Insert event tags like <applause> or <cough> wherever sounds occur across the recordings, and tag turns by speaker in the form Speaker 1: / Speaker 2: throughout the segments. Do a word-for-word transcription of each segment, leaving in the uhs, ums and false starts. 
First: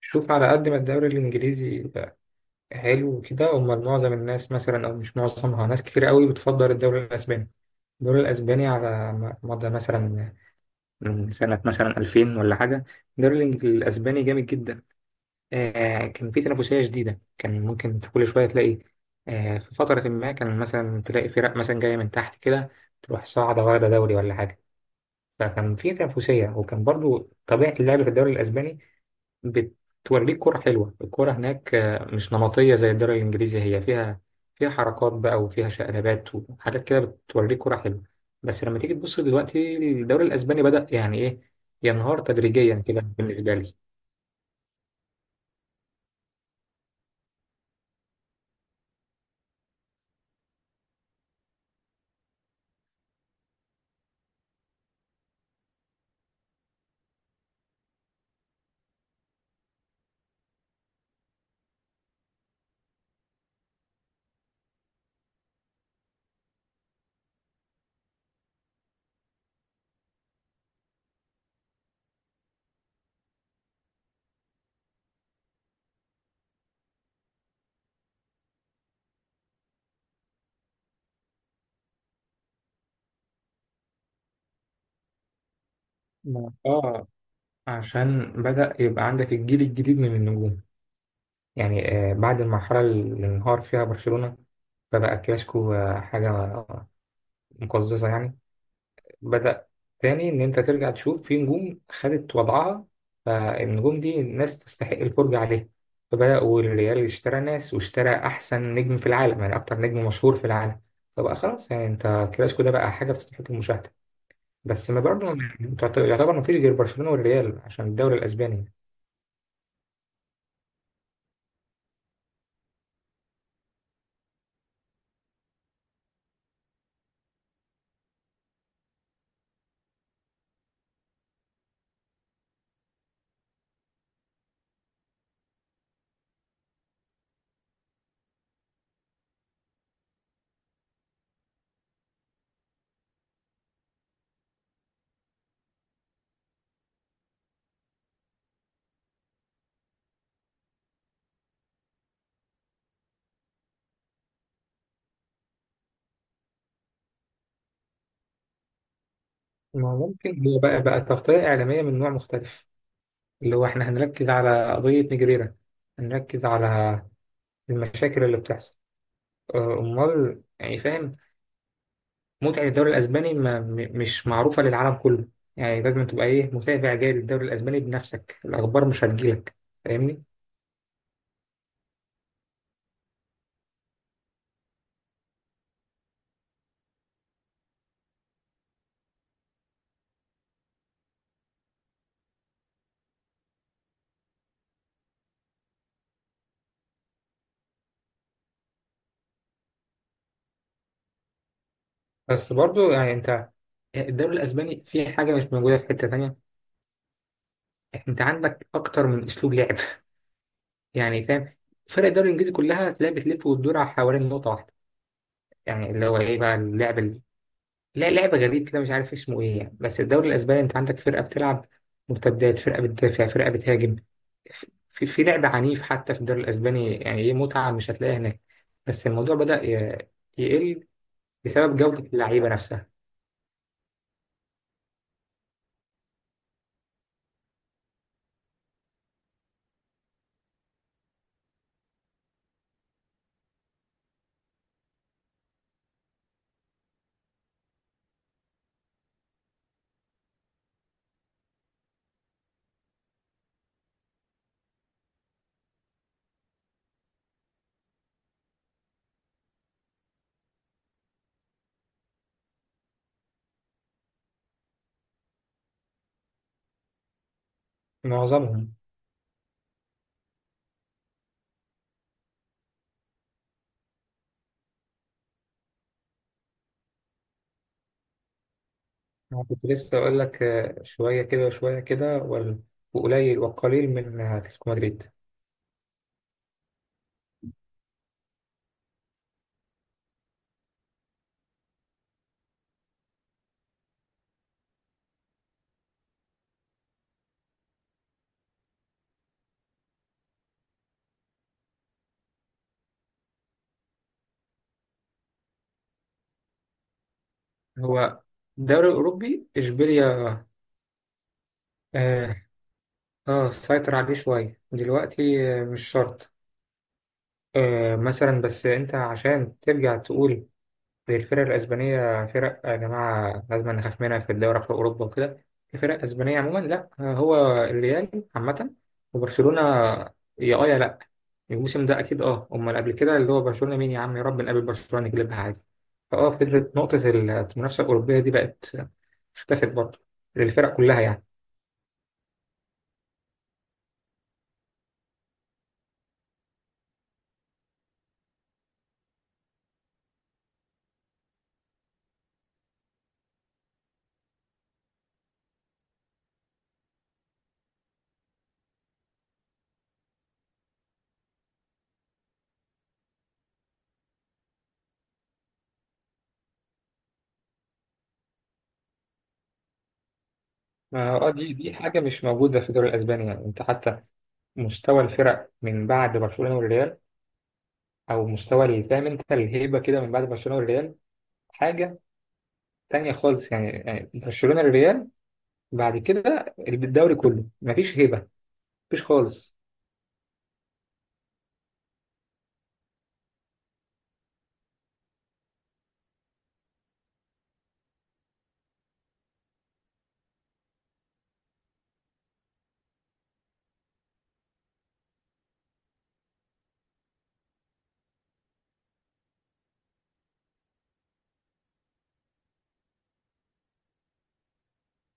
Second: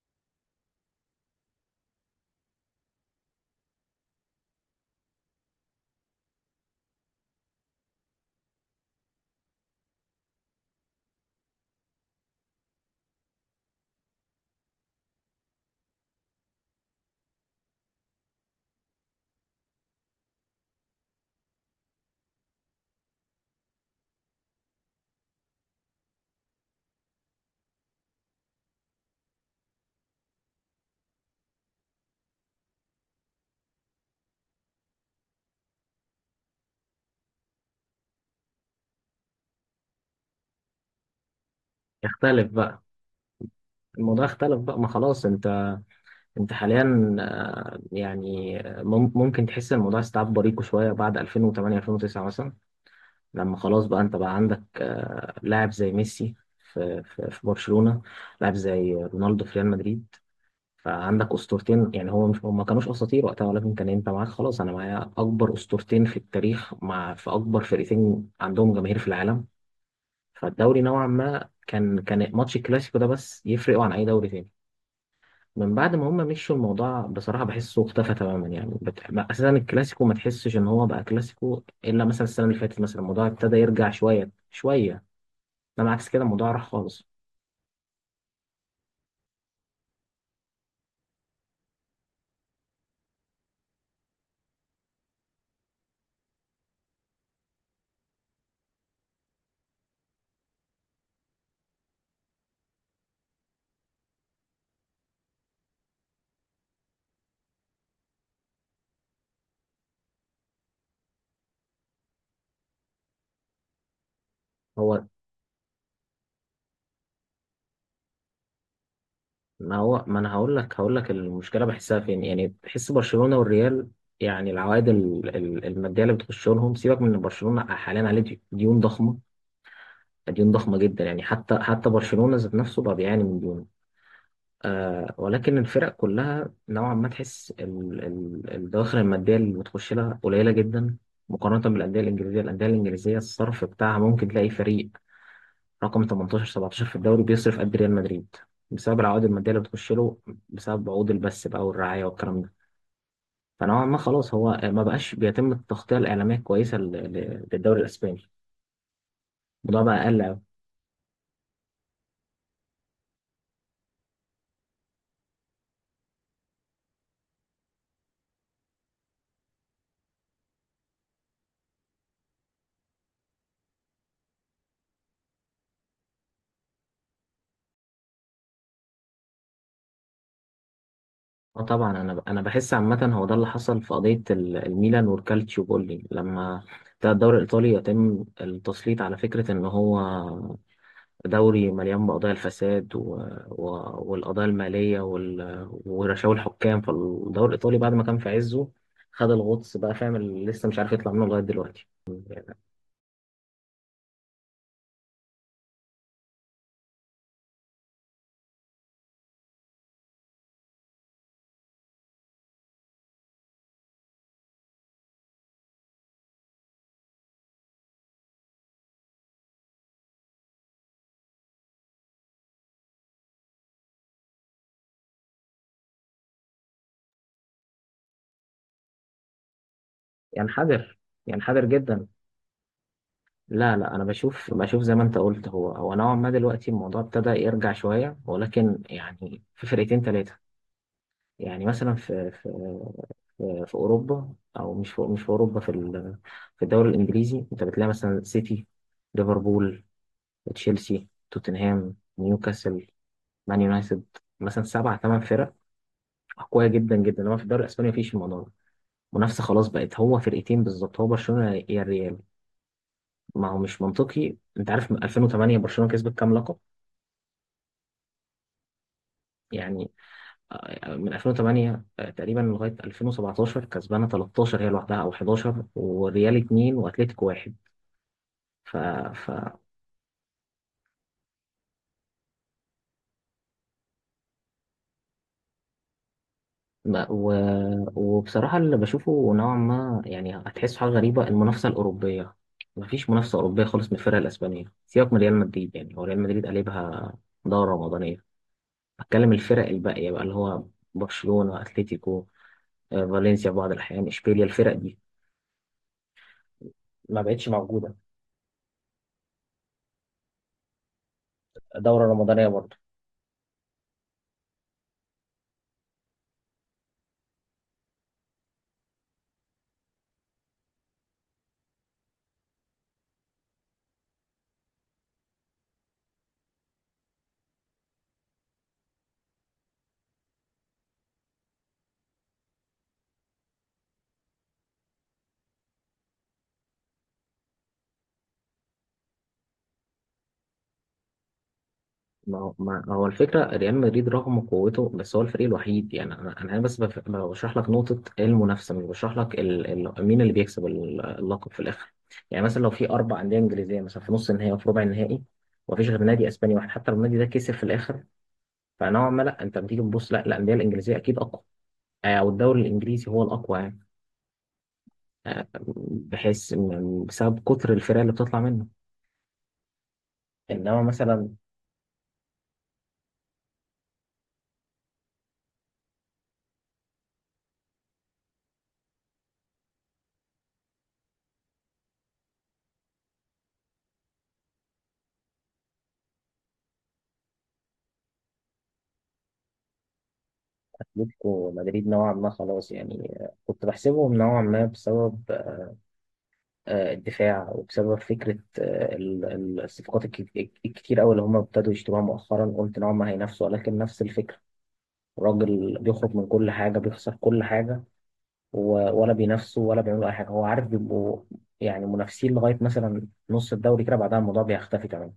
Speaker 1: شوف، على قد ما الدوري الإنجليزي حلو وكده. أمال معظم الناس مثلا، أو مش معظمها، ناس كتير قوي بتفضل الدوري الأسباني. الدوري الأسباني على م- مدى مثلا، من سنة مثلا ألفين ولا حاجة الدوري الإنج- الأسباني جامد جدا. آه، كان في تنافسية شديدة، كان ممكن في كل شوية تلاقي، آه، في فترة ما كان مثلا تلاقي فرق مثلا جاية من تحت كده تروح صاعدة واخدة دوري ولا حاجة. فكان في تنافسية، وكان برضو طبيعة اللعب في الدوري الأسباني بتوريك كرة حلوة. الكرة هناك آه، مش نمطية زي الدوري الإنجليزي. هي فيها، فيها حركات بقى، وفيها شقلبات وحاجات كده، بتوريك كرة حلوة. بس لما تيجي تبص دلوقتي الدوري الأسباني بدأ يعني إيه، ينهار
Speaker 2: اختلف
Speaker 1: تدريجيا
Speaker 2: بقى.
Speaker 1: كده بالنسبة لي.
Speaker 2: الموضوع اختلف بقى ما خلاص انت انت حاليا، آه، يعني آه، مم- ممكن تحس ان الموضوع استيعاب بريقه شويه بعد ألفين وتمنية ألفين وتسعة مثلا. لما خلاص بقى انت بقى عندك، آه، لاعب زي ميسي في في في برشلونه، لاعب زي رونالدو في ريال مدريد. فعندك اسطورتين، يعني هو مش هم كانوش اساطير وقتها، ولكن كان انت معاك خلاص، انا معايا اكبر اسطورتين في التاريخ مع في اكبر فرقتين عندهم جماهير في العالم. فالدوري نوعا ما كان كان ماتش الكلاسيكو ده بس يفرقوا عن اي دوري تاني. من بعد ما هم مشوا الموضوع بصراحة بحسه اختفى تماما، يعني بت... ما- أساسا الكلاسيكو ما تحسش إن هو بقى كلاسيكو إلا مثلا السنة اللي فاتت، مثلا الموضوع ابتدى يرجع شوية شوية، إنما عكس كده الموضوع
Speaker 1: ما-
Speaker 2: راح خالص.
Speaker 1: آه، عشان بدأ يبقى عندك الجيل الجديد من النجوم. يعني آه، بعد المرحلة اللي انهار فيها برشلونة فبقى الكلاسيكو آه، حاجة مقززة يعني. بدأ تاني إن أنت ترجع تشوف في نجوم خدت وضعها، فالنجوم دي الناس تستحق الفرجة عليها. فبدأوا الريال اشترى ناس، واشترى أحسن نجم في العالم، يعني أكتر نجم مشهور في العالم. فبقى خلاص يعني أنت كلاسيكو ده بقى حاجة تستحق المشاهدة. بس ما
Speaker 2: هو
Speaker 1: برضه يعني تعت- يعتبر ما فيش غير برشلونة والريال عشان الدوري الأسباني.
Speaker 2: ما هو ما أنا هقول لك هقول لك المشكلة بحسها فين، يعني بحس برشلونة والريال يعني العوائد ال- ال- المادية اللي بتخش لهم، سيبك من إن برشلونة حاليا عليه ديون ضخمة، ديون ضخمة جدا. يعني حتى حتى برشلونة ذات نفسه بقى بيعاني من ديون. آه، ولكن الفرق كلها نوعا ما تحس ال- ال- الدواخر المادية اللي بتخش لها قليلة جدا مقارنة بالأندية الإنجليزية. الأندية الإنجليزية الصرف بتاعها ممكن تلاقي فريق رقم ثمانية عشر سبعتاشر في الدوري بيصرف قد ريال مدريد، بسبب العوائد المادية اللي بتخش له، بسبب عقود البث بقى والرعاية والكلام ده. فنوعا ما خلاص هو ما بقاش بيتم التغطية الإعلامية الكويسة لل- لل- للدوري الإسباني، الموضوع
Speaker 1: ما
Speaker 2: بقى
Speaker 1: هو
Speaker 2: أقل.
Speaker 1: ممكن هو بقى بقى تغطية إعلامية من نوع مختلف، اللي هو إحنا هنركز على قضية نجريرة، هنركز على المشاكل اللي بتحصل، آه، أمال، يعني فاهم؟ متعة الدوري الأسباني ما م- مش معروفة للعالم كله. يعني لازم تبقى إيه، متابع جاي للدوري الأسباني بنفسك، الأخبار مش هتجيلك. فاهمني؟
Speaker 2: اه طبعا، انا انا بحس عامه هو ده اللي حصل في قضيه ال- الميلان والكالتشيو بولي، لما ده الدوري الايطالي يتم التسليط على فكره ان هو دوري مليان بقضايا الفساد و... و... والقضايا الماليه وال... ورشاوي الحكام. فالدوري الايطالي بعد ما كان في عزه خد الغطس بقى، فاهم؟ اللي لسه مش عارف يطلع منه لغايه دلوقتي.
Speaker 1: بس برضو يعني أنت الدوري الأسباني فيه حاجة مش موجودة في حتة تانية. أنت عندك أكتر من أسلوب لعب. <laughs> يعني فاهم؟ فرق الدوري الإنجليزي كلها تلاقي بتلف وتدور على حوالين نقطة واحدة، يعني اللي هو إيه بقى اللعب، لا لعبة غريب كده مش عارف اسمه ايه يعني. بس الدوري الاسباني انت عندك فرقة بتلعب مرتدات، فرقة بتدافع، فرقة بتهاجم. في في لعب عنيف حتى في الدوري الاسباني. يعني ايه، متعة مش هتلاقيها هناك. بس الموضوع بدأ ي- يقل
Speaker 2: ينحدر، ينحدر
Speaker 1: بسبب جودة
Speaker 2: جدا.
Speaker 1: اللعيبة نفسها.
Speaker 2: لا لا انا بشوف بشوف زي ما انت قلت، هو هو نوعا ما دلوقتي الموضوع ابتدى يرجع شويه، ولكن يعني في فرقتين ثلاثه. يعني مثلا في في في في اوروبا، او مش في، مش في اوروبا في ال- في الدوري الانجليزي انت بتلاقي مثلا سيتي، ليفربول، تشيلسي، توتنهام، نيوكاسل، مان يونايتد، مثلا سبع ثمان فرق قوية جدا جدا، انما في الدوري الاسباني مفيش الموضوع ده. منافسة خلاص بقت هو فرقتين بالظبط، هو برشلونة يا الريال. ما هو مش منطقي، انت عارف من ألفين وتمنية برشلونة كسبت كام لقب؟
Speaker 1: معظمهم يعني.
Speaker 2: يعني، آه، من ألفين وتمنية تقريبا لغايه ألفين وسبعتاشر كسبانه تلتاشر هي لوحدها، او حداشر والريال اتنين واتلتيكو واحد. ف ف
Speaker 1: انا كنت لسه اقول لك آه، شوية كده وشوية كده، وال- وقليل، والقليل من آه، اتلتيكو مدريد.
Speaker 2: ما- و... وبصراحه اللي بشوفه نوعا ما، يعني هتحس حاجه غريبه، المنافسه الاوروبيه مفيش منافسه اوروبيه خالص من الفرق الاسبانيه. سيبك من ريال مدريد، يعني هو ريال مدريد قلبها دوره رمضانيه. بتكلم الفرق الباقيه بقى اللي هو برشلونه، اتلتيكو، آه، فالنسيا في بعض الاحيان، اشبيليا، الفرق دي ما بقتش موجوده
Speaker 1: هو الدوري الاوروبي اشبيليا.
Speaker 2: دوره
Speaker 1: اه،
Speaker 2: رمضانيه.
Speaker 1: آه، سيطر عليه شوية دلوقتي، آه، مش شرط. آه، مثلا، بس انت عشان ترجع تقول زي الفرق الاسبانيه فرق يا جماعه لازم نخاف منها في الدوري في اوروبا وكده، في فرق اسبانيه عموما، لا. آه، هو الريال عامه وبرشلونه، يا اه يا لا. الموسم ده اكيد، اه، امال قبل كده اللي هو برشلونه مين؟ يا عم يا رب نقابل برشلونه نجلبها عادي. فاه، فكره نقطه المنافسه الاوروبيه دي بقت، اختفت برضه للفرق كلها يعني.
Speaker 2: ما هو ما هو الفكرة ريال مدريد رغم قوته بس هو الفريق الوحيد. يعني أنا أنا بس بف- بشرح لك نقطة المنافسة، مش بشرح لك ال... ال... مين اللي بيكسب ال- اللقب في الآخر. يعني مثلا لو في أربع أندية إنجليزية مثلا في نص النهائي وفي ربع النهائي، ومفيش غير نادي أسباني واحد، حتى لو النادي ده كسب في الآخر فنوعا ما لا، أنت بتيجي تبص لا الأندية الإنجليزية أكيد أقوى، آه، أو الدوري الإنجليزي هو الأقوى، يعني، آه، بحيث إن- بسبب كتر الفرق اللي بتطلع منه، إنما مثلا
Speaker 1: اه، دي دي حاجه مش موجوده في الدوري الاسباني. يعني انت حتى مستوى الفرق من بعد برشلونه والريال، او مستوى ال- فاهم انت الهيبه كده من بعد برشلونه والريال، حاجه تانية خالص يعني. يعني برشلونه الريال، بعد كده الدوري كله مفيش هيبه، مفيش خالص.
Speaker 2: أتلتيكو مدريد نوعا ما خلاص. يعني، آه، كنت بحسبهم نوعا ما بسبب، آه، الدفاع، وبسبب فكرة، آه، ال- ال- الصفقات الك- الكتير أوي اللي هم ابتدوا يشتروها مؤخرا، قلت إن هم هينافسوا، ولكن نفس الفكرة. الراجل بيخرج من كل حاجة، بيخسر كل حاجة، و- ولا بينافسوا ولا بيعملوا أي حاجة. هو عارف بيبقوا يعني منافسين لغاية مثلا نص الدوري كده، بعدها الموضوع بيختفي كمان.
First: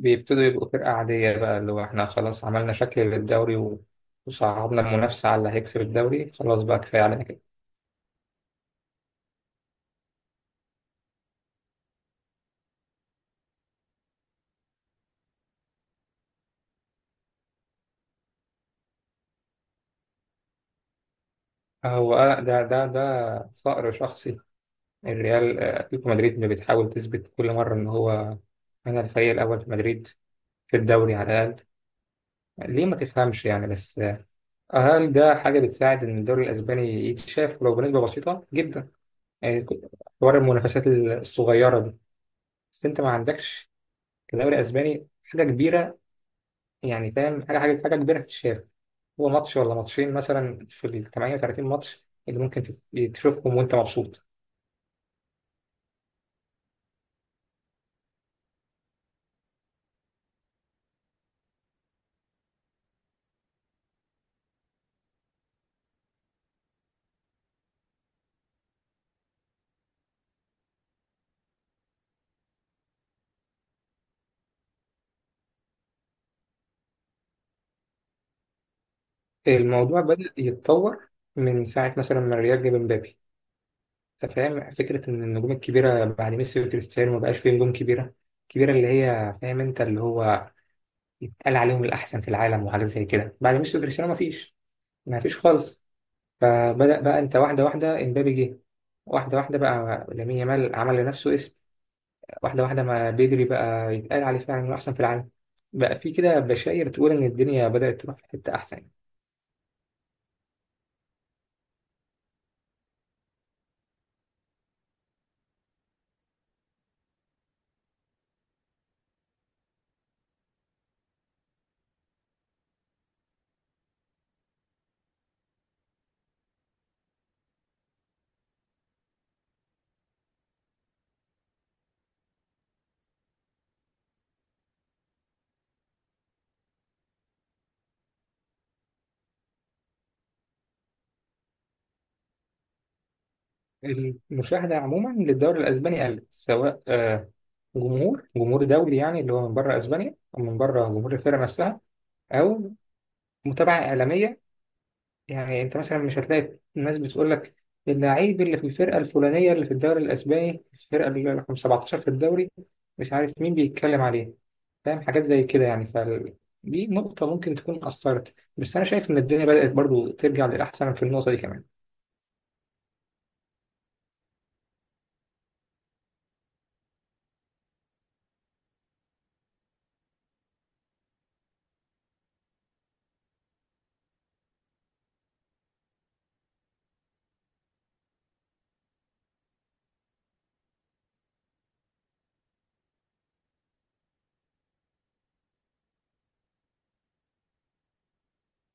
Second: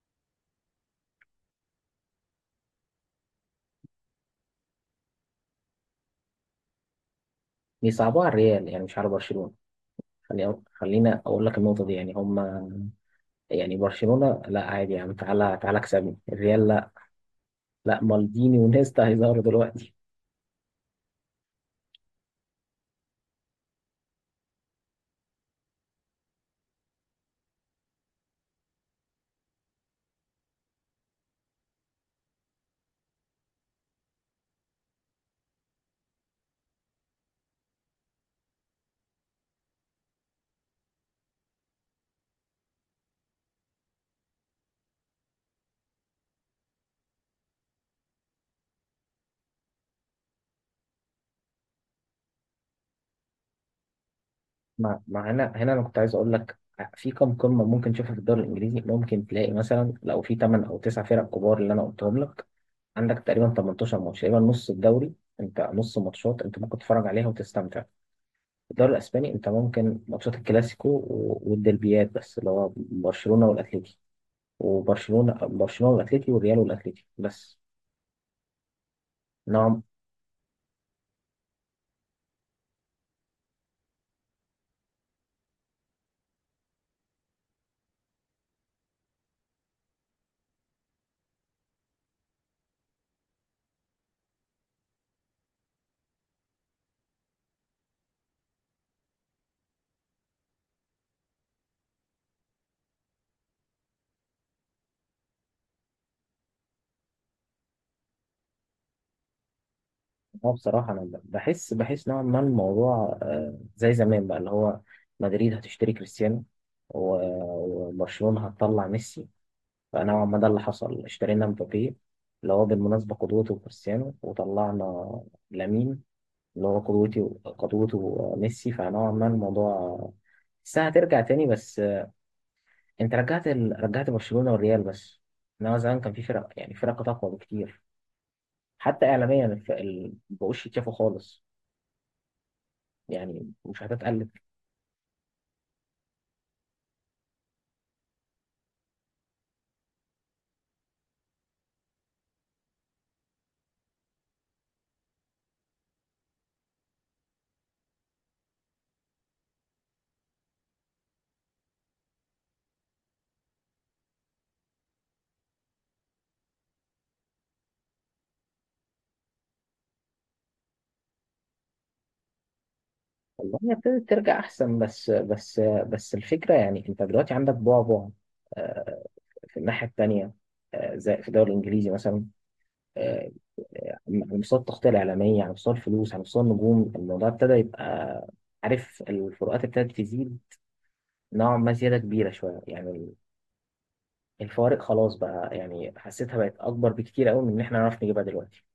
Speaker 1: بيبتدوا يبقوا فرقه عاديه بقى، اللي هو احنا خلاص عملنا شكل للدوري و- وصعبنا المنافسه على اللي هيكسب الدوري، خلاص بقى كفايه علينا كده.
Speaker 2: بيصعبوها على الريال يعني، مش على برشلونة. خلي- خلينا أقول لك النقطة دي. يعني هم، يعني برشلونة لا عادي، يعني تعالى تعالى اكسبني الريال لا، لا مالديني ونيستا هيظهروا دلوقتي.
Speaker 1: هو آه، ده ده ده صقر شخصي، الريال آه، اتلتيكو مدريد اللي بتحاول تثبت كل مره ان هو انا الفريق الاول في مدريد، في الدوري على الاقل. ليه ما تفهمش يعني؟ بس أهم ده حاجة بتساعد إن الدوري الأسباني يتشاف ولو بنسبة بسيطة جدا، يعني حوار المنافسات الصغيرة دي. بس أنت ما عندكش في الدوري الأسباني حاجة كبيرة، يعني فاهم؟ حاجة حاجة حاجة كبيرة تتشاف. هو ماتش ولا ماتشين مثلا في ال ثمانية وثلاثين ماتش اللي ممكن تت- تشوفهم وأنت مبسوط.
Speaker 2: ما ما هنا هنا انا كنت عايز اقول لك في كم قمه ممكن تشوفها؟ في الدوري الانجليزي ممكن تلاقي مثلا، لو في تمنية او تسعة فرق كبار اللي انا قلتهم لك، عندك تقريبا تمنتاشر ماتش، تقريبا نص الدوري، انت نص ماتشات انت ممكن تتفرج عليها وتستمتع. في الدوري الاسباني انت ممكن ماتشات الكلاسيكو و- والديربيات بس، اللي هو برشلونه والاتليتي وبرشلونه برشلونه والاتليتي والريال والاتليتي بس. نوع.
Speaker 1: الموضوع بدأ يتطور من ساعة مثلا ما الريال جاب مبابي. أنت فاهم فكرة إن النجوم الكبيرة بعد ميسي وكريستيانو ما بقاش فيه نجوم كبيرة كبيرة، اللي هي فاهم أنت اللي هو يتقال عليهم الأحسن في العالم وحاجات زي كده؟ بعد ميسي وكريستيانو مفيش، مفيش خالص. فبدأ بقى أنت واحدة واحدة إمبابي جه، واحدة واحدة بقى لامين يامال عمل لنفسه اسم، واحدة واحدة ما بدري بقى يتقال عليه فعلا إنه أحسن في العالم. بقى في كده بشاير تقول إن الدنيا بدأت تروح في حتة أحسن.
Speaker 2: اه بصراحة أنا ب- بحس، بحس نوعا ما الموضوع، آه، زي زمان بقى، اللي هو مدريد هتشتري كريستيانو، و- وبرشلونة هتطلع ميسي. فنوعا ما ده اللي حصل، اشترينا مبابي اللي هو بالمناسبة قدوته وكريستيانو، وطلعنا لامين اللي هو قدوتي، قدوته ميسي. فنوعا ما الموضوع الساعة هترجع تاني، بس، آه، انت رجعت ال... رجعت برشلونة والريال بس، انما زمان كان في فرق يعني فرق اقوى بكتير. حتى اعلاميا الف- ال- مبقوش يتشافوا خالص، يعني مش هتتقلب.
Speaker 1: المشاهدة عموما للدوري الأسباني قلت، سواء آه، جمهور جمهور دولي يعني اللي هو من بره أسبانيا، أو من بره جمهور الفرقة نفسها، أو متابعة إعلامية. يعني انت مثلا مش هتلاقي الناس بتقول لك اللعيب اللي في الفرقه الفلانيه اللي في الدوري الاسباني، الفرقه اللي رقم سبعتاشر في الدوري، مش عارف مين بيتكلم عليه، فاهم حاجات زي كده يعني. فال... دي نقطه ممكن تكون اثرت، بس انا شايف ان الدنيا بدات برضو ترجع للاحسن في النقطه دي كمان.
Speaker 2: والله هي ابتدت ترجع احسن، بس بس بس الفكره يعني انت دلوقتي عندك بعبع، آه، في الناحيه التانيه، آه، زي في الدوري الانجليزي مثلا، آه، على مستوى التغطيه الاعلاميه، على مستوى الفلوس، على مستوى النجوم، الموضوع ابتدى يبقى، عارف، الفروقات ابتدت تزيد نوعا ما زياده كبيره شويه، يعني الفوارق خلاص بقى يعني حسيتها بقت اكبر بكتير قوي من ان احنا نعرف نجيبها دلوقتي.